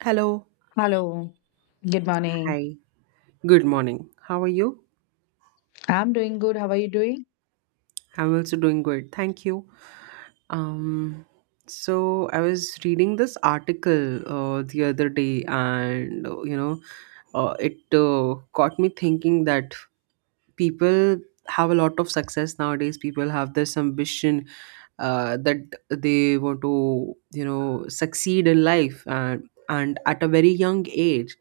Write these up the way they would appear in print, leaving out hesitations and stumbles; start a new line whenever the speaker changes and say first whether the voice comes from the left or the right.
right: Hello.
left: Hello, good morning.
right: Hi, good morning. How are you?
left: I'm doing good. How are you doing?
right: I'm also doing good. Thank you. Um, so I was reading this article the other day, and it got me thinking that people have a lot of success nowadays. People have this ambition that they want to, succeed in life, and at a very young age,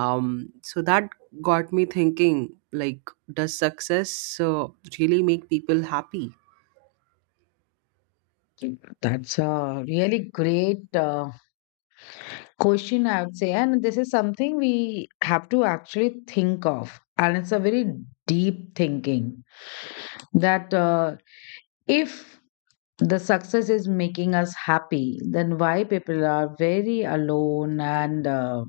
right: so that got me thinking, like, does success uh, really make people happy?
left: That's a really great question, I would say. And this is something we have to actually think of. And it's a very deep thinking that if the success is making us happy, then why people are very alone and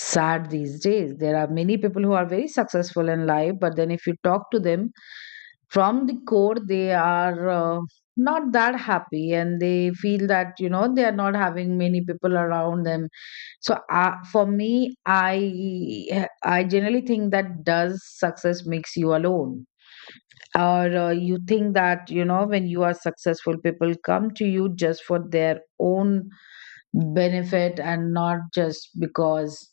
left: sad these days? There are many people who are very successful in life, but then if you talk to them from the core, they are not that happy, and they feel that, you know, they are not having many people around them. So for me, I generally think that does success makes you alone, or you think that, you know, when you are successful, people come to you just for their own benefit and not just because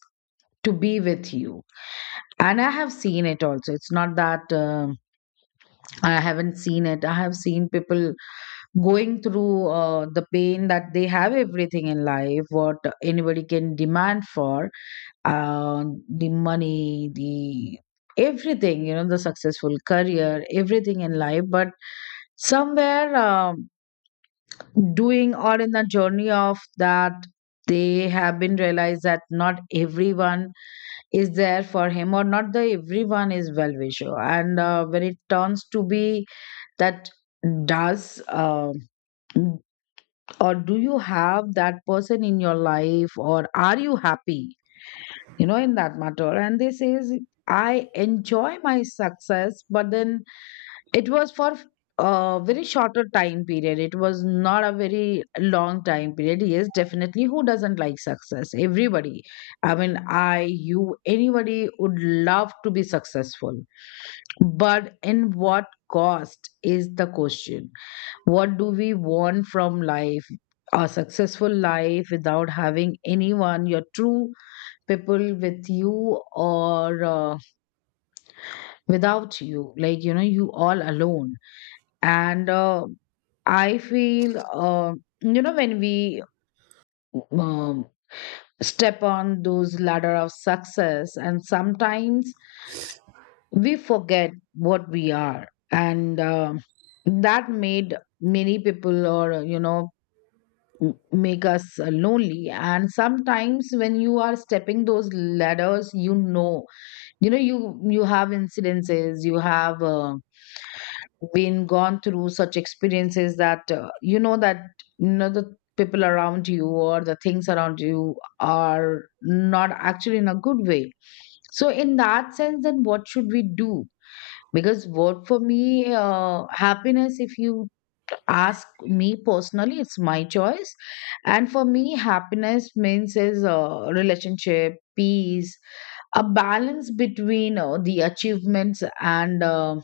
left: to be with you. And I have seen it also. It's not that I haven't seen it. I have seen people going through the pain that they have everything in life, what anybody can demand for, uh, the money, the everything, you know, the successful career, everything in life. But somewhere doing or in the journey of that, they have been realized that not everyone is there for him, or not the everyone is well wisher. And when it turns to be that does or do you have that person in your life, or are you happy, you know, in that matter? And they says, I enjoy my success, but then it was for a very shorter time period. It was not a very long time period. Yes, definitely, who doesn't like success? Everybody, I mean, I, you, anybody would love to be successful, but in what cost is the question. What do we want from life? A successful life without having anyone, your true people with you, or without you? Like, you know, you all alone. And I feel, you know, when we um, step on those ladder of success, and sometimes we forget what we are, and that made many people, or you know, make us lonely. And sometimes when you are stepping those ladders, you know, you know, you have incidences, you have been gone through such experiences that, you know, that, you know, the people around you or the things around you are not actually in a good way. So in that sense, then what should we do? Because what for me, happiness, if you ask me personally, it's my choice. And for me, happiness means is a relationship, peace, a balance between the achievements and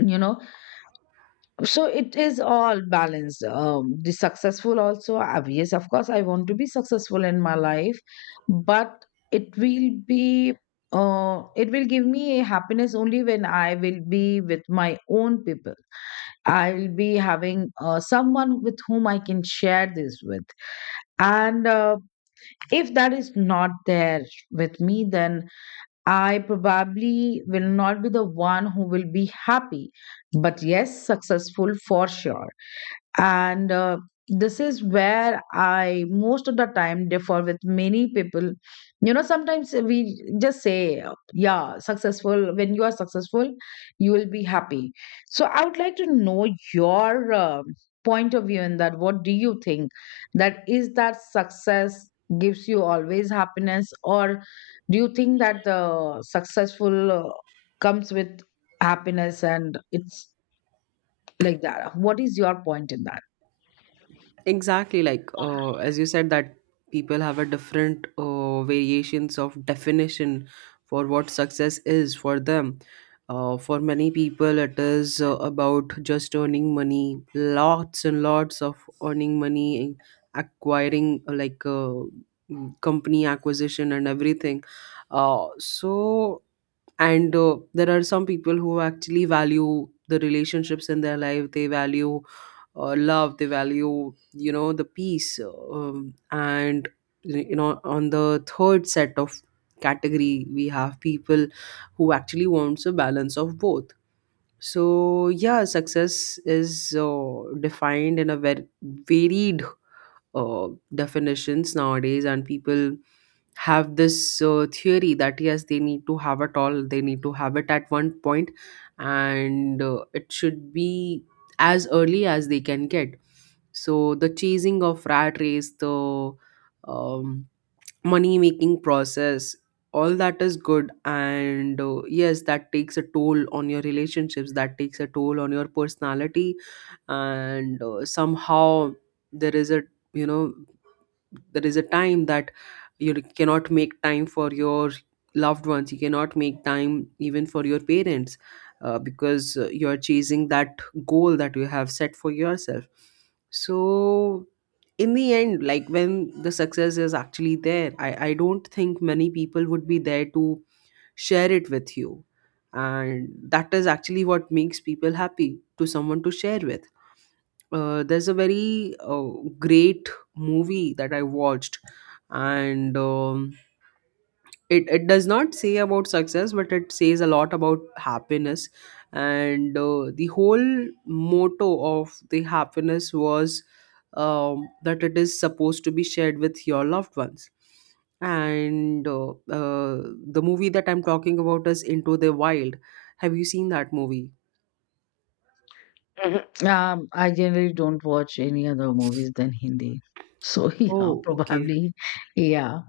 left: you know, so it is all balanced. The successful also, yes, of course, I want to be successful in my life, but it will be it will give me a happiness only when I will be with my own people. I will be having someone with whom I can share this with. And if that is not there with me, then I probably will not be the one who will be happy. But yes, successful for sure. And this is where I most of the time differ with many people. You know, sometimes we just say, yeah, successful, when you are successful, you will be happy. So I would like to know your point of view in that. What do you think that is that success gives you always happiness, or do you think that the successful comes with happiness and it's like that? What is your point in that?
right: Exactly, like, as you said, that people have a different variations of definition for what success is for them. For many people, it is about just earning money, lots and lots of earning money, acquiring company acquisition and everything. So and There are some people who actually value the relationships in their life. They value love, they value, the peace, and, on the third set of category, we have people who actually wants a balance of both. So, yeah, success is defined in a very varied uh, definitions nowadays, and people have this theory that, yes, they need to have it all. They need to have it at one point, and it should be as early as they can get. So the chasing of rat race, the um, money making process, all that is good. And yes, that takes a toll on your relationships, that takes a toll on your personality. And somehow, there is a you know there is a time that you cannot make time for your loved ones, you cannot make time even for your parents, because you're chasing that goal that you have set for yourself. So, in the end, like, when the success is actually there, I don't think many people would be there to share it with you, and that is actually what makes people happy, to someone to share with. There's a very great movie that I watched, and it does not say about success, but it says a lot about happiness. And the whole motto of the happiness was, that it is supposed to be shared with your loved ones. And the movie that I'm talking about is Into the Wild. Have you seen that movie?
left: Mhm. I generally don't watch any other movies than Hindi. So yeah,
right: Oh, okay.
left: probably, yeah,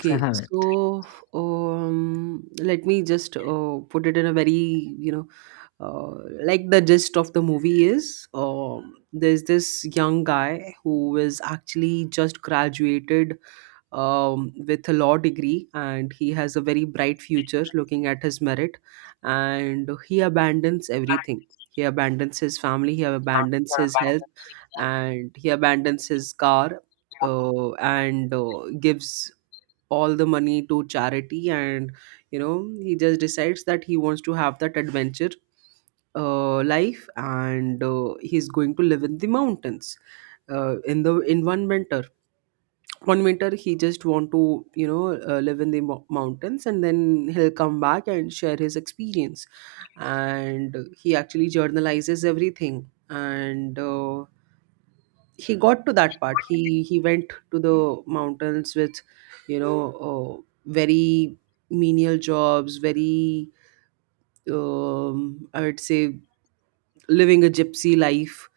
left: so I haven't.
right: so, let me just put it in a very, you know, like, the gist of the movie is, there's this young guy who is actually just graduated, with a law degree, and he has a very bright future looking at his merit, and he abandons everything. He abandons his family, he
left: Ah,
right: abandons his health, and he abandons his car, and gives all the money to charity. And he just decides that he wants to have that adventure life, and he's going to live in the mountains in one winter. He just want to, live in the mountains, and then he'll come back and share his experience. And he actually journalizes everything. And he got to that part, he went to the mountains with, you know uh, very menial jobs, very, I would say, living a gypsy life,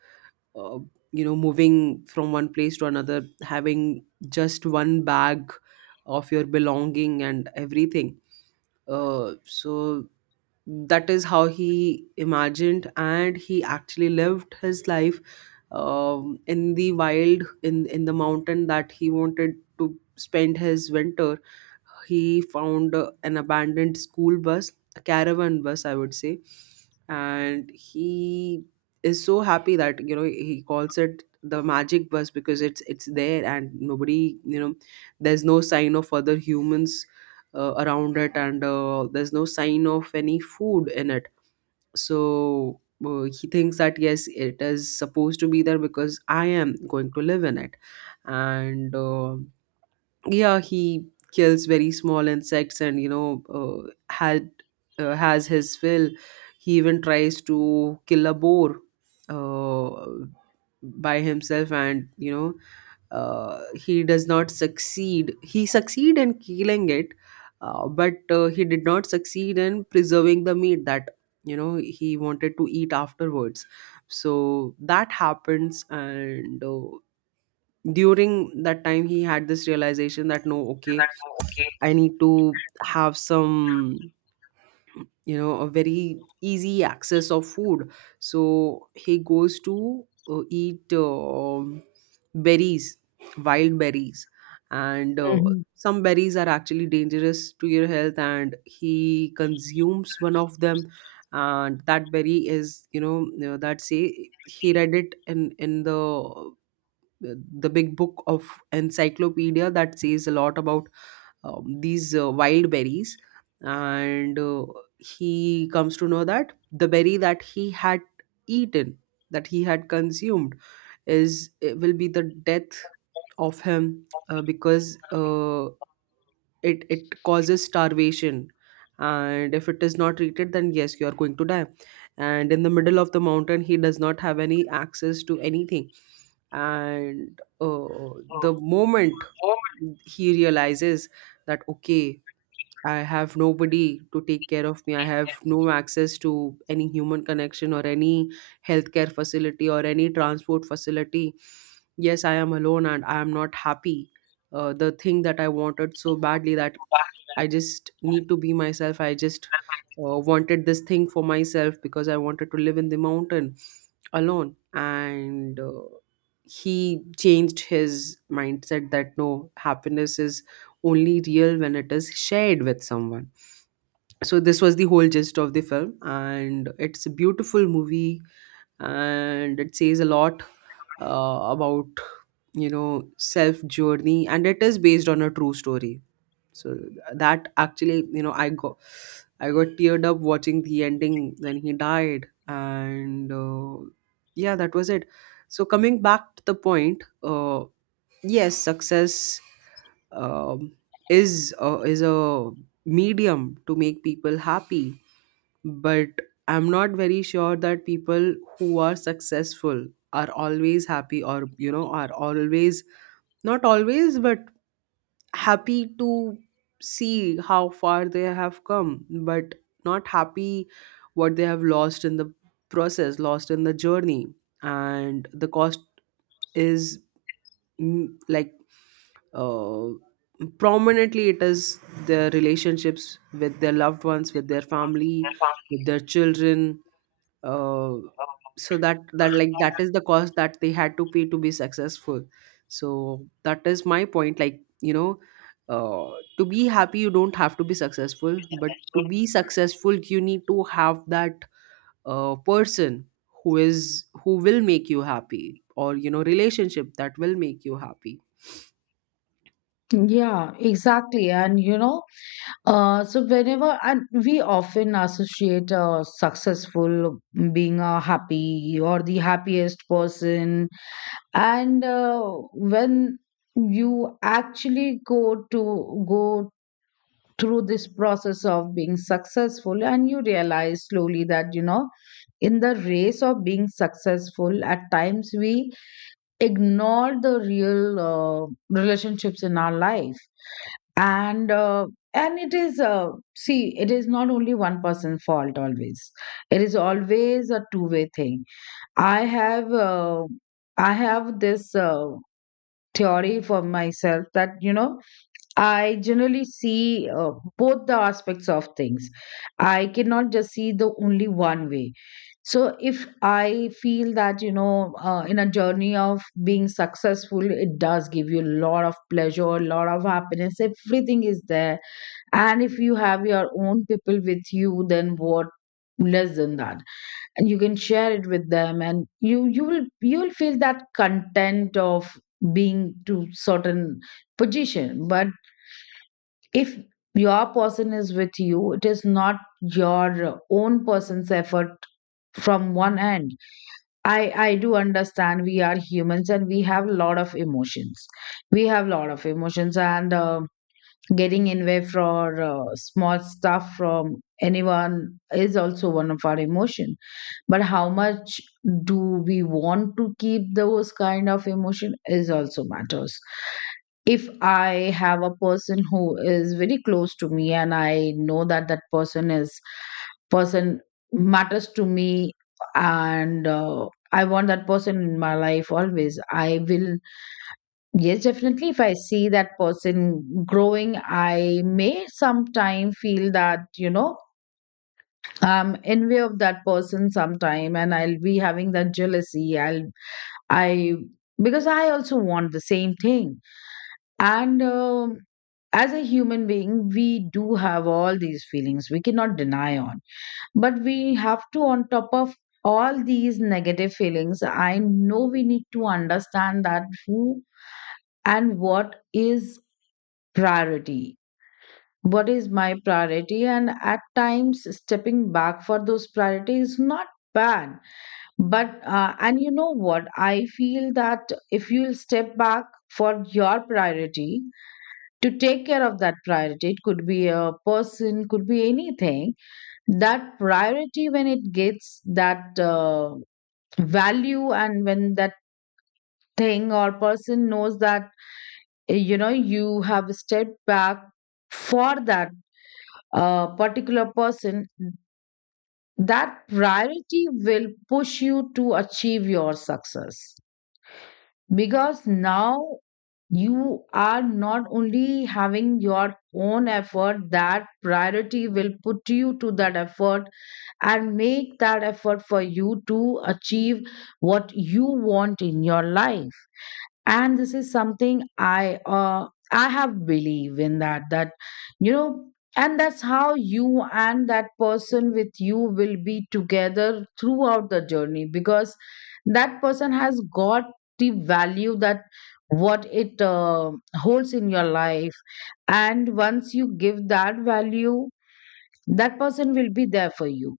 right: uh, moving from one place to another, having just one bag of your belonging and everything. So that is how he imagined, and he actually lived his life, in the wild, in the mountain that he wanted to spend his winter. He found an abandoned school bus, a caravan bus, I would say, and he is so happy that, he calls it the magic bus, because it's there, and nobody, there's no sign of other humans around it, and there's no sign of any food in it. So he thinks that, yes, it is supposed to be there because I am going to live in it. And yeah, he kills very small insects, and you know had has his fill. He even tries to kill a boar uh, by himself, and, he does not succeed— he succeed in killing it, but he did not succeed in preserving the meat that, he wanted to eat afterwards. So that happens. And during that time, he had this realization that, no, okay,
left: okay.
right: I need to have some, a very easy access of food. So he goes to eat, berries, wild berries. And
left: Mhm.
right: some berries are actually dangerous to your health, and he consumes one of them. And that berry is— that say, he read it in the big book of encyclopedia that says a lot about, these wild berries. And he comes to know that the berry that he had eaten, that he had consumed, is— it will be the death of him, because it causes starvation, and if it is not treated, then, yes, you are going to die. And in the middle of the mountain, he does not have any access to anything. And the moment he realizes that, okay, I have nobody to take care of me. I have no access to any human connection or any healthcare facility or any transport facility. Yes, I am alone, and I am not happy. The thing that I wanted so badly, that I just need to be myself. I just wanted this thing for myself because I wanted to live in the mountain alone. And he changed his mindset that, no, happiness is only real when it is shared with someone. So, this was the whole gist of the film. And it's a beautiful movie, and it says a lot about, you know, self journey. And it is based on a true story. So that actually, you know, I got teared up watching the ending when he died. And yeah, that was it. So, coming back to the point, yes, success, um, is a medium to make people happy. But I'm not very sure that people who are successful are always happy, or, you know, are always— not always, but happy to see how far they have come, but not happy what they have lost in the process, lost in the journey. And the cost is, mm, like uh, prominently it is their relationships with their loved ones, with their family, with their children. uh, so that is the cost that they had to pay to be successful. So that is my point, like, uh, to be happy you don't have to be successful, but to be successful you need to have that person, who will make you happy, or, you know, relationship that will make you happy.
left: Yeah, exactly. And you know, so whenever, and we often associate successful being a happy or the happiest person. And when you actually go to go through this process of being successful, and you realize slowly that, you know, in the race of being successful, at times we ignore the real relationships in our life. And uh, and it is see, it is not only one person's fault always. It is always a two-way thing. I have I have this theory for myself that, you know, I generally see both the aspects of things. I cannot just see the only one way. So if I feel that, you know, in a journey of being successful, it does give you a lot of pleasure, a lot of happiness, everything is there. And if you have your own people with you, then what less than that, and you can share it with them, and you will, you will feel that content of being to certain position. But if your person is with you, it is not your own person's effort from one end. I do understand we are humans and we have a lot of emotions. We have a lot of emotions, and getting in way for small stuff from anyone is also one of our emotions. But how much do we want to keep those kind of emotion is also matters. If I have a person who is very close to me, and I know that that person is person matters to me, and I want that person in my life always, I will, yes, definitely, if I see that person growing, I may sometime feel that, you know, I'm envy of that person sometime, and I'll be having that jealousy. I'll, I, because I also want the same thing. And as a human being, we do have all these feelings. We cannot deny on. But we have to, on top of all these negative feelings, I know, we need to understand that who and what is priority. What is my priority? And at times stepping back for those priorities is not bad. But, and you know what? I feel that if you'll step back for your priority, to take care of that priority, it could be a person, could be anything, that priority, when it gets that value, and when that thing or person knows that, you know, you have stepped back for that particular person, that priority will push you to achieve your success. Because now you are not only having your own effort, that priority will put you to that effort and make that effort for you to achieve what you want in your life. And this is something I, I have believe in that, that, you know, and that's how you and that person with you will be together throughout the journey, because that person has got the value that what it holds in your life. And once you give that value, that person will be there for you.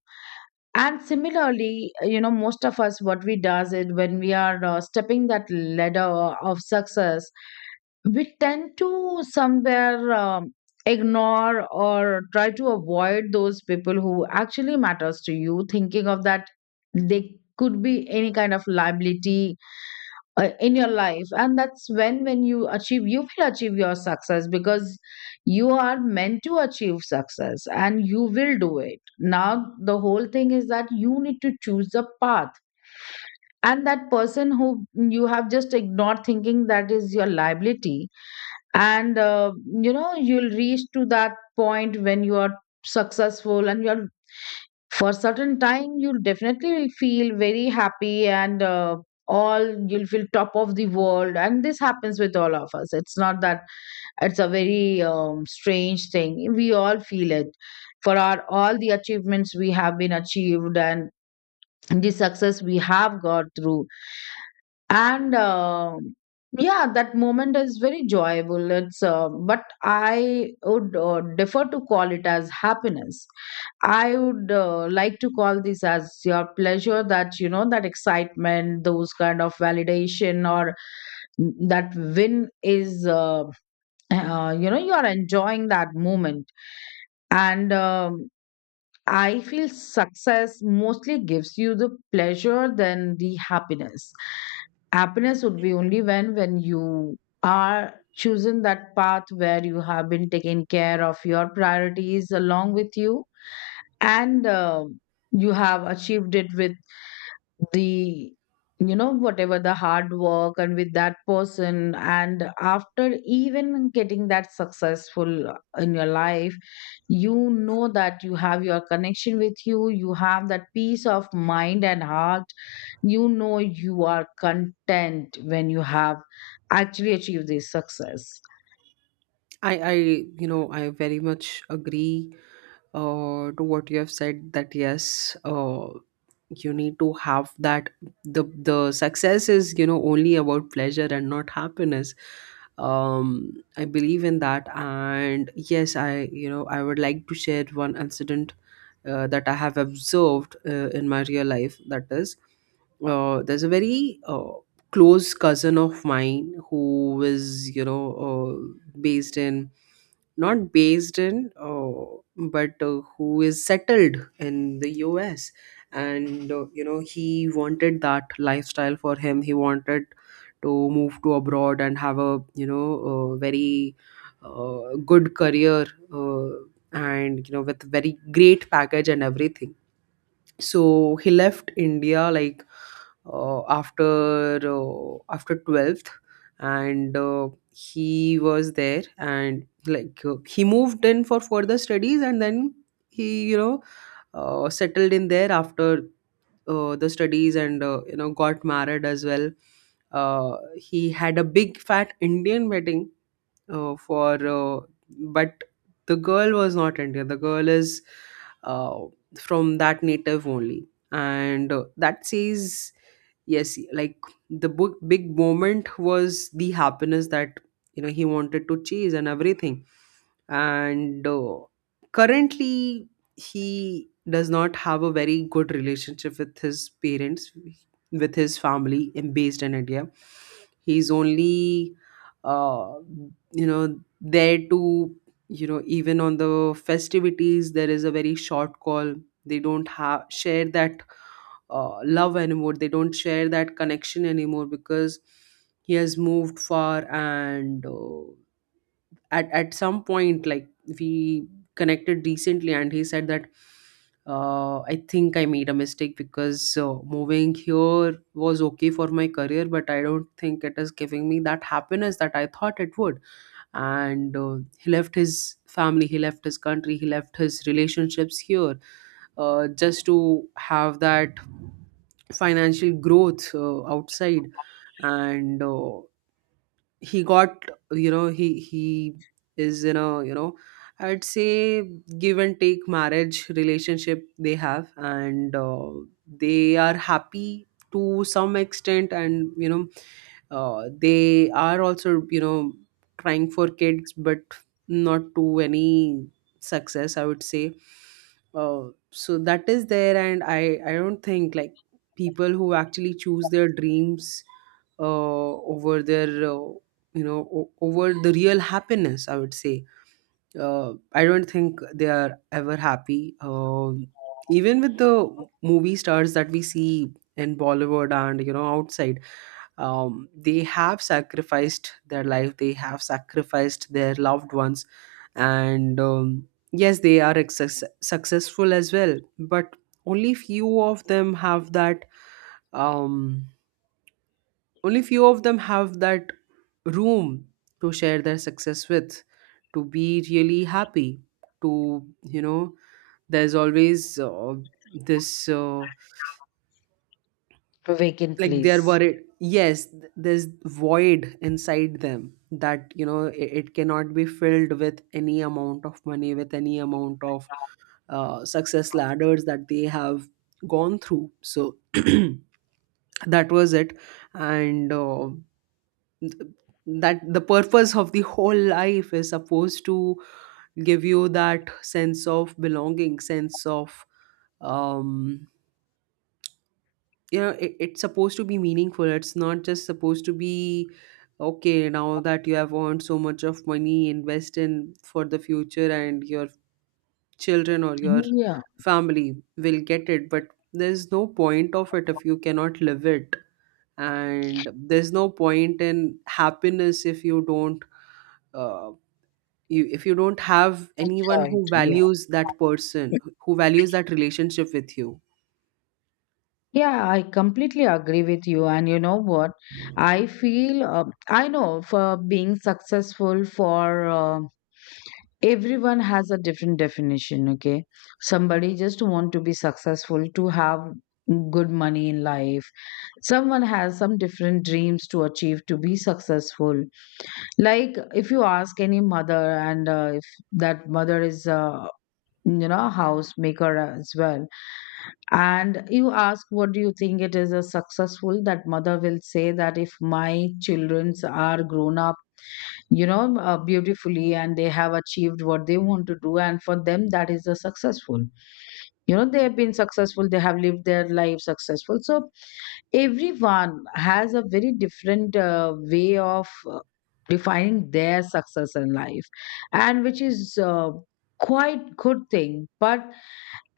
left: And similarly, you know, most of us what we does is, when we are stepping that ladder of success, we tend to somewhere ignore or try to avoid those people who actually matters to you, thinking of that they could be any kind of liability in your life. And that's when you achieve, you will achieve your success, because you are meant to achieve success and you will do it. Now the whole thing is that you need to choose the path, and that person who you have just ignored thinking that is your liability. And you know, you'll reach to that point when you are successful, and you're, for certain time, you'll definitely will feel very happy. And all, you'll feel top of the world, and this happens with all of us. It's not that, it's a very strange thing, we all feel it for our all the achievements we have been achieved and the success we have got through. And yeah, that moment is very joyful. It's but I would defer to call it as happiness. I would like to call this as your pleasure, that, you know, that excitement, those kind of validation or that win is you know, you are enjoying that moment. And I feel success mostly gives you the pleasure than the happiness. Happiness would be only when you are chosen that path where you have been taken care of your priorities along with you. And you have achieved it with the, you know, whatever the hard work, and with that person. And after even getting that successful in your life, you know that you have your connection with you, you have that peace of mind and heart, you know, you are content when you have actually achieved this success.
right: I i you know i very much agree to what you have said, that, yes, you need to have that— the the success is, you know, only about pleasure and not happiness. um I believe in that. And, yes, I you know I would like to share one incident that I have observed in my real life. That is, there's a very close cousin of mine who is, based in not based in, but who is settled in the US. And he wanted that lifestyle for him. He wanted to move to abroad and have a, very good career, uh, and, with very great package and everything. So he left India, like, after 12th. And he was there, and, like, he moved in for further studies, and then he, settled in there after the studies, and, got married as well. He had a big fat Indian wedding, for but the girl was not Indian. The girl is uh, from that native only. And that says, yes, like, the book big moment was the happiness that, you know, he wanted to chase and everything. And currently, he does not have a very good relationship with his parents, with his family in— based in India. He's only uh, there to— even on the festivities, there is a very short call. They don't have share that love anymore, they don't share that connection anymore because he has moved far. And at some point, like, we connected recently, and he said that, I think I made a mistake, because moving here was okay for my career, but I don't think it is giving me that happiness that I thought it would. And he left his family, he left his country, he left his relationships here, just to have that financial growth outside. And he got— you know, he is in a, you know, I'd say, give and take marriage relationship they have. And they are happy to some extent, and, they are also, trying for kids, but not to any success, I would say. uh, so that is there, and I don't think, like, people who actually choose their dreams over their, over the real happiness, I would say, I don't think they are ever happy, even with the movie stars that we see in Bollywood and, you know, outside. They have sacrificed their life, they have sacrificed their loved ones. And, yes, they are successful as well, but only few of them have that— um only few of them have that room to share their success with, to be really happy, to, you know there's always this—
left: Vacant,
right: like,
left: please.
right: they're worried, yes, there's void inside them, that, you know, it cannot be filled with any amount of money, with any amount of success ladders that they have gone through. So that was it. And th- that the purpose of the whole life is supposed to give you that sense of belonging, sense of, um it's supposed to be meaningful. It's not just supposed to be, okay, now that you have earned so much of money, invest in for the future, and your children or your
left: Yeah.
right: family will get it, but there's no point of it if you cannot live it. And there's no point in happiness if you don't— uh, you if you don't have anyone
left: Enjoy
right: who
left: it, yeah.
right: values that person, who values that relationship with you.
left: Yeah, I completely agree with you. And you know what? I feel, I know for being successful, for everyone has a different definition, okay? Somebody just want to be successful to have good money in life. Someone has some different dreams to achieve to be successful. Like if you ask any mother and if that mother is you know, house maker as well, and you ask what do you think it is a successful, that mother will say that if my childrens are grown up, you know, beautifully, and they have achieved what they want to do, and for them that is a successful, you know, they have been successful, they have lived their life successful. So everyone has a very different way of defining their success in life, and which is quite good thing. But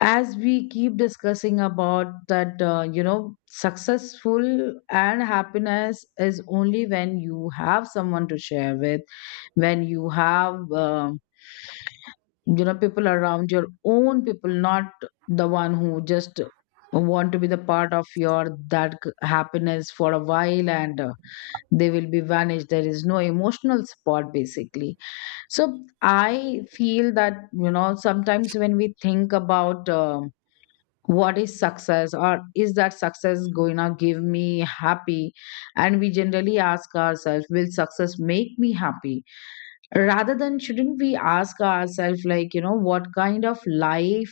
left: as we keep discussing about that, you know, successful and happiness is only when you have someone to share with, when you have you know, people around, your own people, not the one who just want to be the part of your that happiness for a while, and they will be vanished. There is no emotional support basically. So I feel that, you know, sometimes when we think about, what is success, or is that success going to give me happy, and we generally ask ourselves, will success make me happy, rather than shouldn't we ask ourselves, like, you know, what kind of life,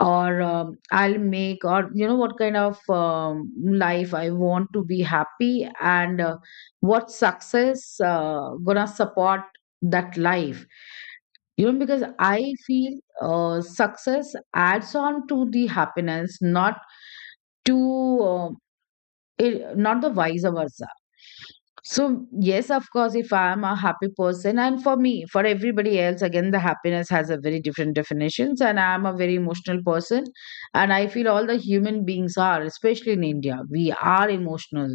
left: or I'll make, or you know, what kind of life I want to be happy, and what success gonna support that life. You know, because I feel success adds on to the happiness, not to, um, it, not the vice versa. So yes, of course, if I am a happy person, and for me, for everybody else, again, the happiness has a very different definitions, and I am a very emotional person, and I feel all the human beings are, especially in India, we are emotional.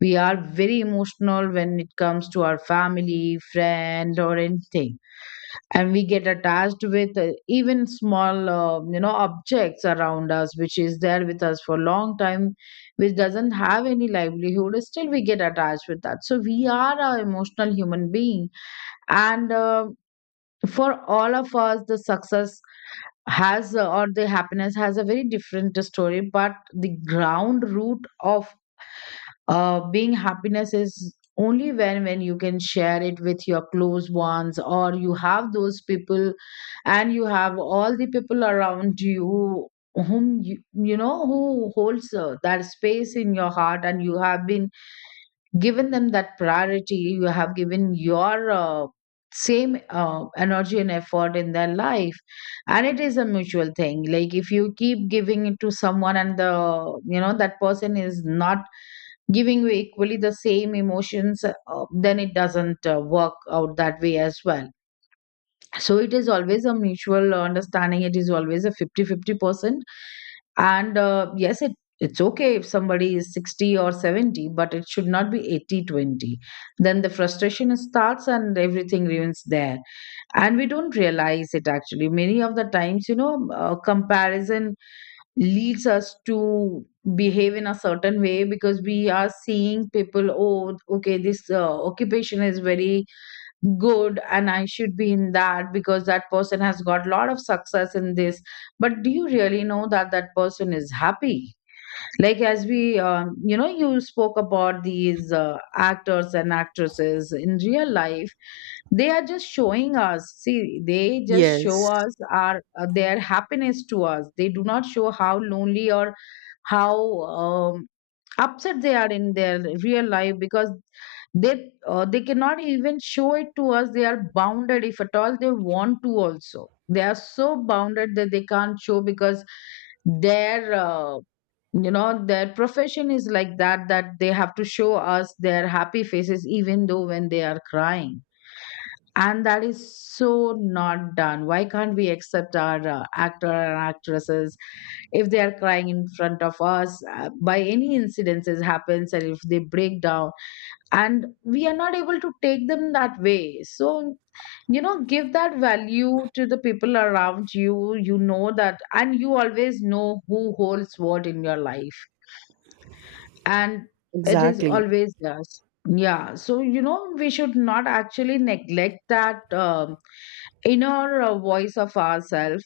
left: We are very emotional when it comes to our family, friend, or anything, and we get attached with, even small, you know, objects around us, which is there with us for a long time, which doesn't have any livelihood, still we get attached with that. So we are a emotional human being, and for all of us the success has, or the happiness has a very different story, but the ground root of being happiness is only when you can share it with your close ones, or you have those people, and you have all the people around you who, you know, who holds that space in your heart, and you have been given them that priority, you have given your same energy and effort in their life. And it is a mutual thing, like if you keep giving it to someone and the, you know, that person is not giving you equally the same emotions, then it doesn't work out that way as well. So it is always a mutual understanding. It is always a 50-50 percent. And yes, it's okay if somebody is 60 or 70, but it should not be 80-20. Then the frustration starts and everything ruins there. And we don't realize it actually. Many of the times, you know, comparison leads us to behave in a certain way, because we are seeing people, oh okay, this occupation is very good and I should be in that because that person has got a lot of success in this. But do you really know that that person is happy? Like, as we, you know, you spoke about these actors and actresses in real life, they are just showing us, see, they just show
right: Yes,
left: us our their happiness to us, they do not show how lonely or how, um, upset they are in their real life, because they cannot even show it to us, they are bounded, if at all they want to also, they are so bounded that they can't show, because their, you know, their profession is like that, that they have to show us their happy faces even though when they are crying. And that is so not done. Why can't we accept our actor and actresses, if they are crying in front of us, by any incidences happens, and if they break down, and we are not able to take them that way. So you know, give that value to the people around you, you know that, and you always know who holds what in your life. And it is
right: exactly.
left: always us. Yeah, so you know, we should not actually neglect that, inner voice of ourselves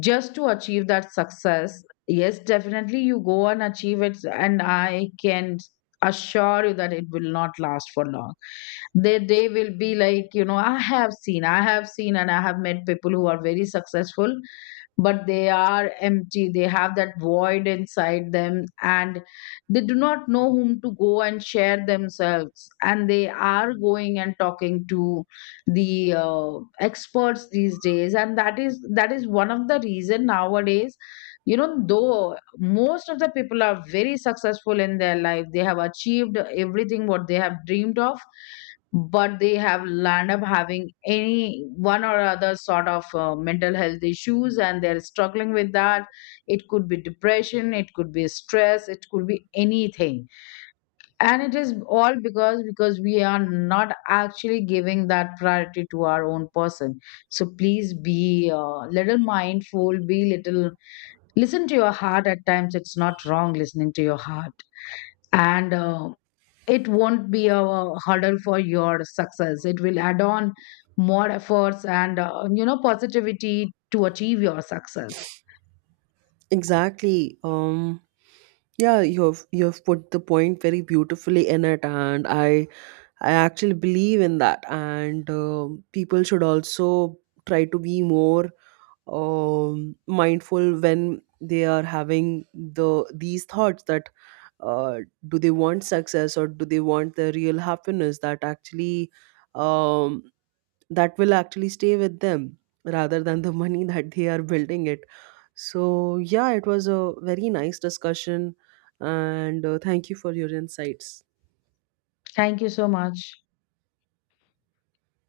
left: just to achieve that success. Yes, definitely, you go and achieve it, and I can assure you that it will not last for long. They will be like, you know, I have seen and I have met people who are very successful, but they are empty, they have that void inside them, and they do not know whom to go and share themselves, and they are going and talking to the experts these days. And that is one of the reason nowadays, you know, though most of the people are very successful in their life, they have achieved everything what they have dreamed of, but they have land up having any one or other sort of mental health issues and they're struggling with that. It could be depression, it could be stress, it could be anything. And it is all because we are not actually giving that priority to our own person. So please be a little mindful, be little, listen to your heart at times, it's not wrong listening to your heart. And it won't be a hurdle for your success, it will add on more efforts and you know, positivity to achieve your success.
right: Exactly. Yeah, you've put the point very beautifully in it, and I actually believe in that. And, people should also try to be more, mindful when they are having these thoughts that, uh, do they want success or do they want the real happiness that actually, um, that will actually stay with them, rather than the money that they are building it. So, yeah, it was a very nice discussion. And, thank you for your insights.
left: Thank you so much.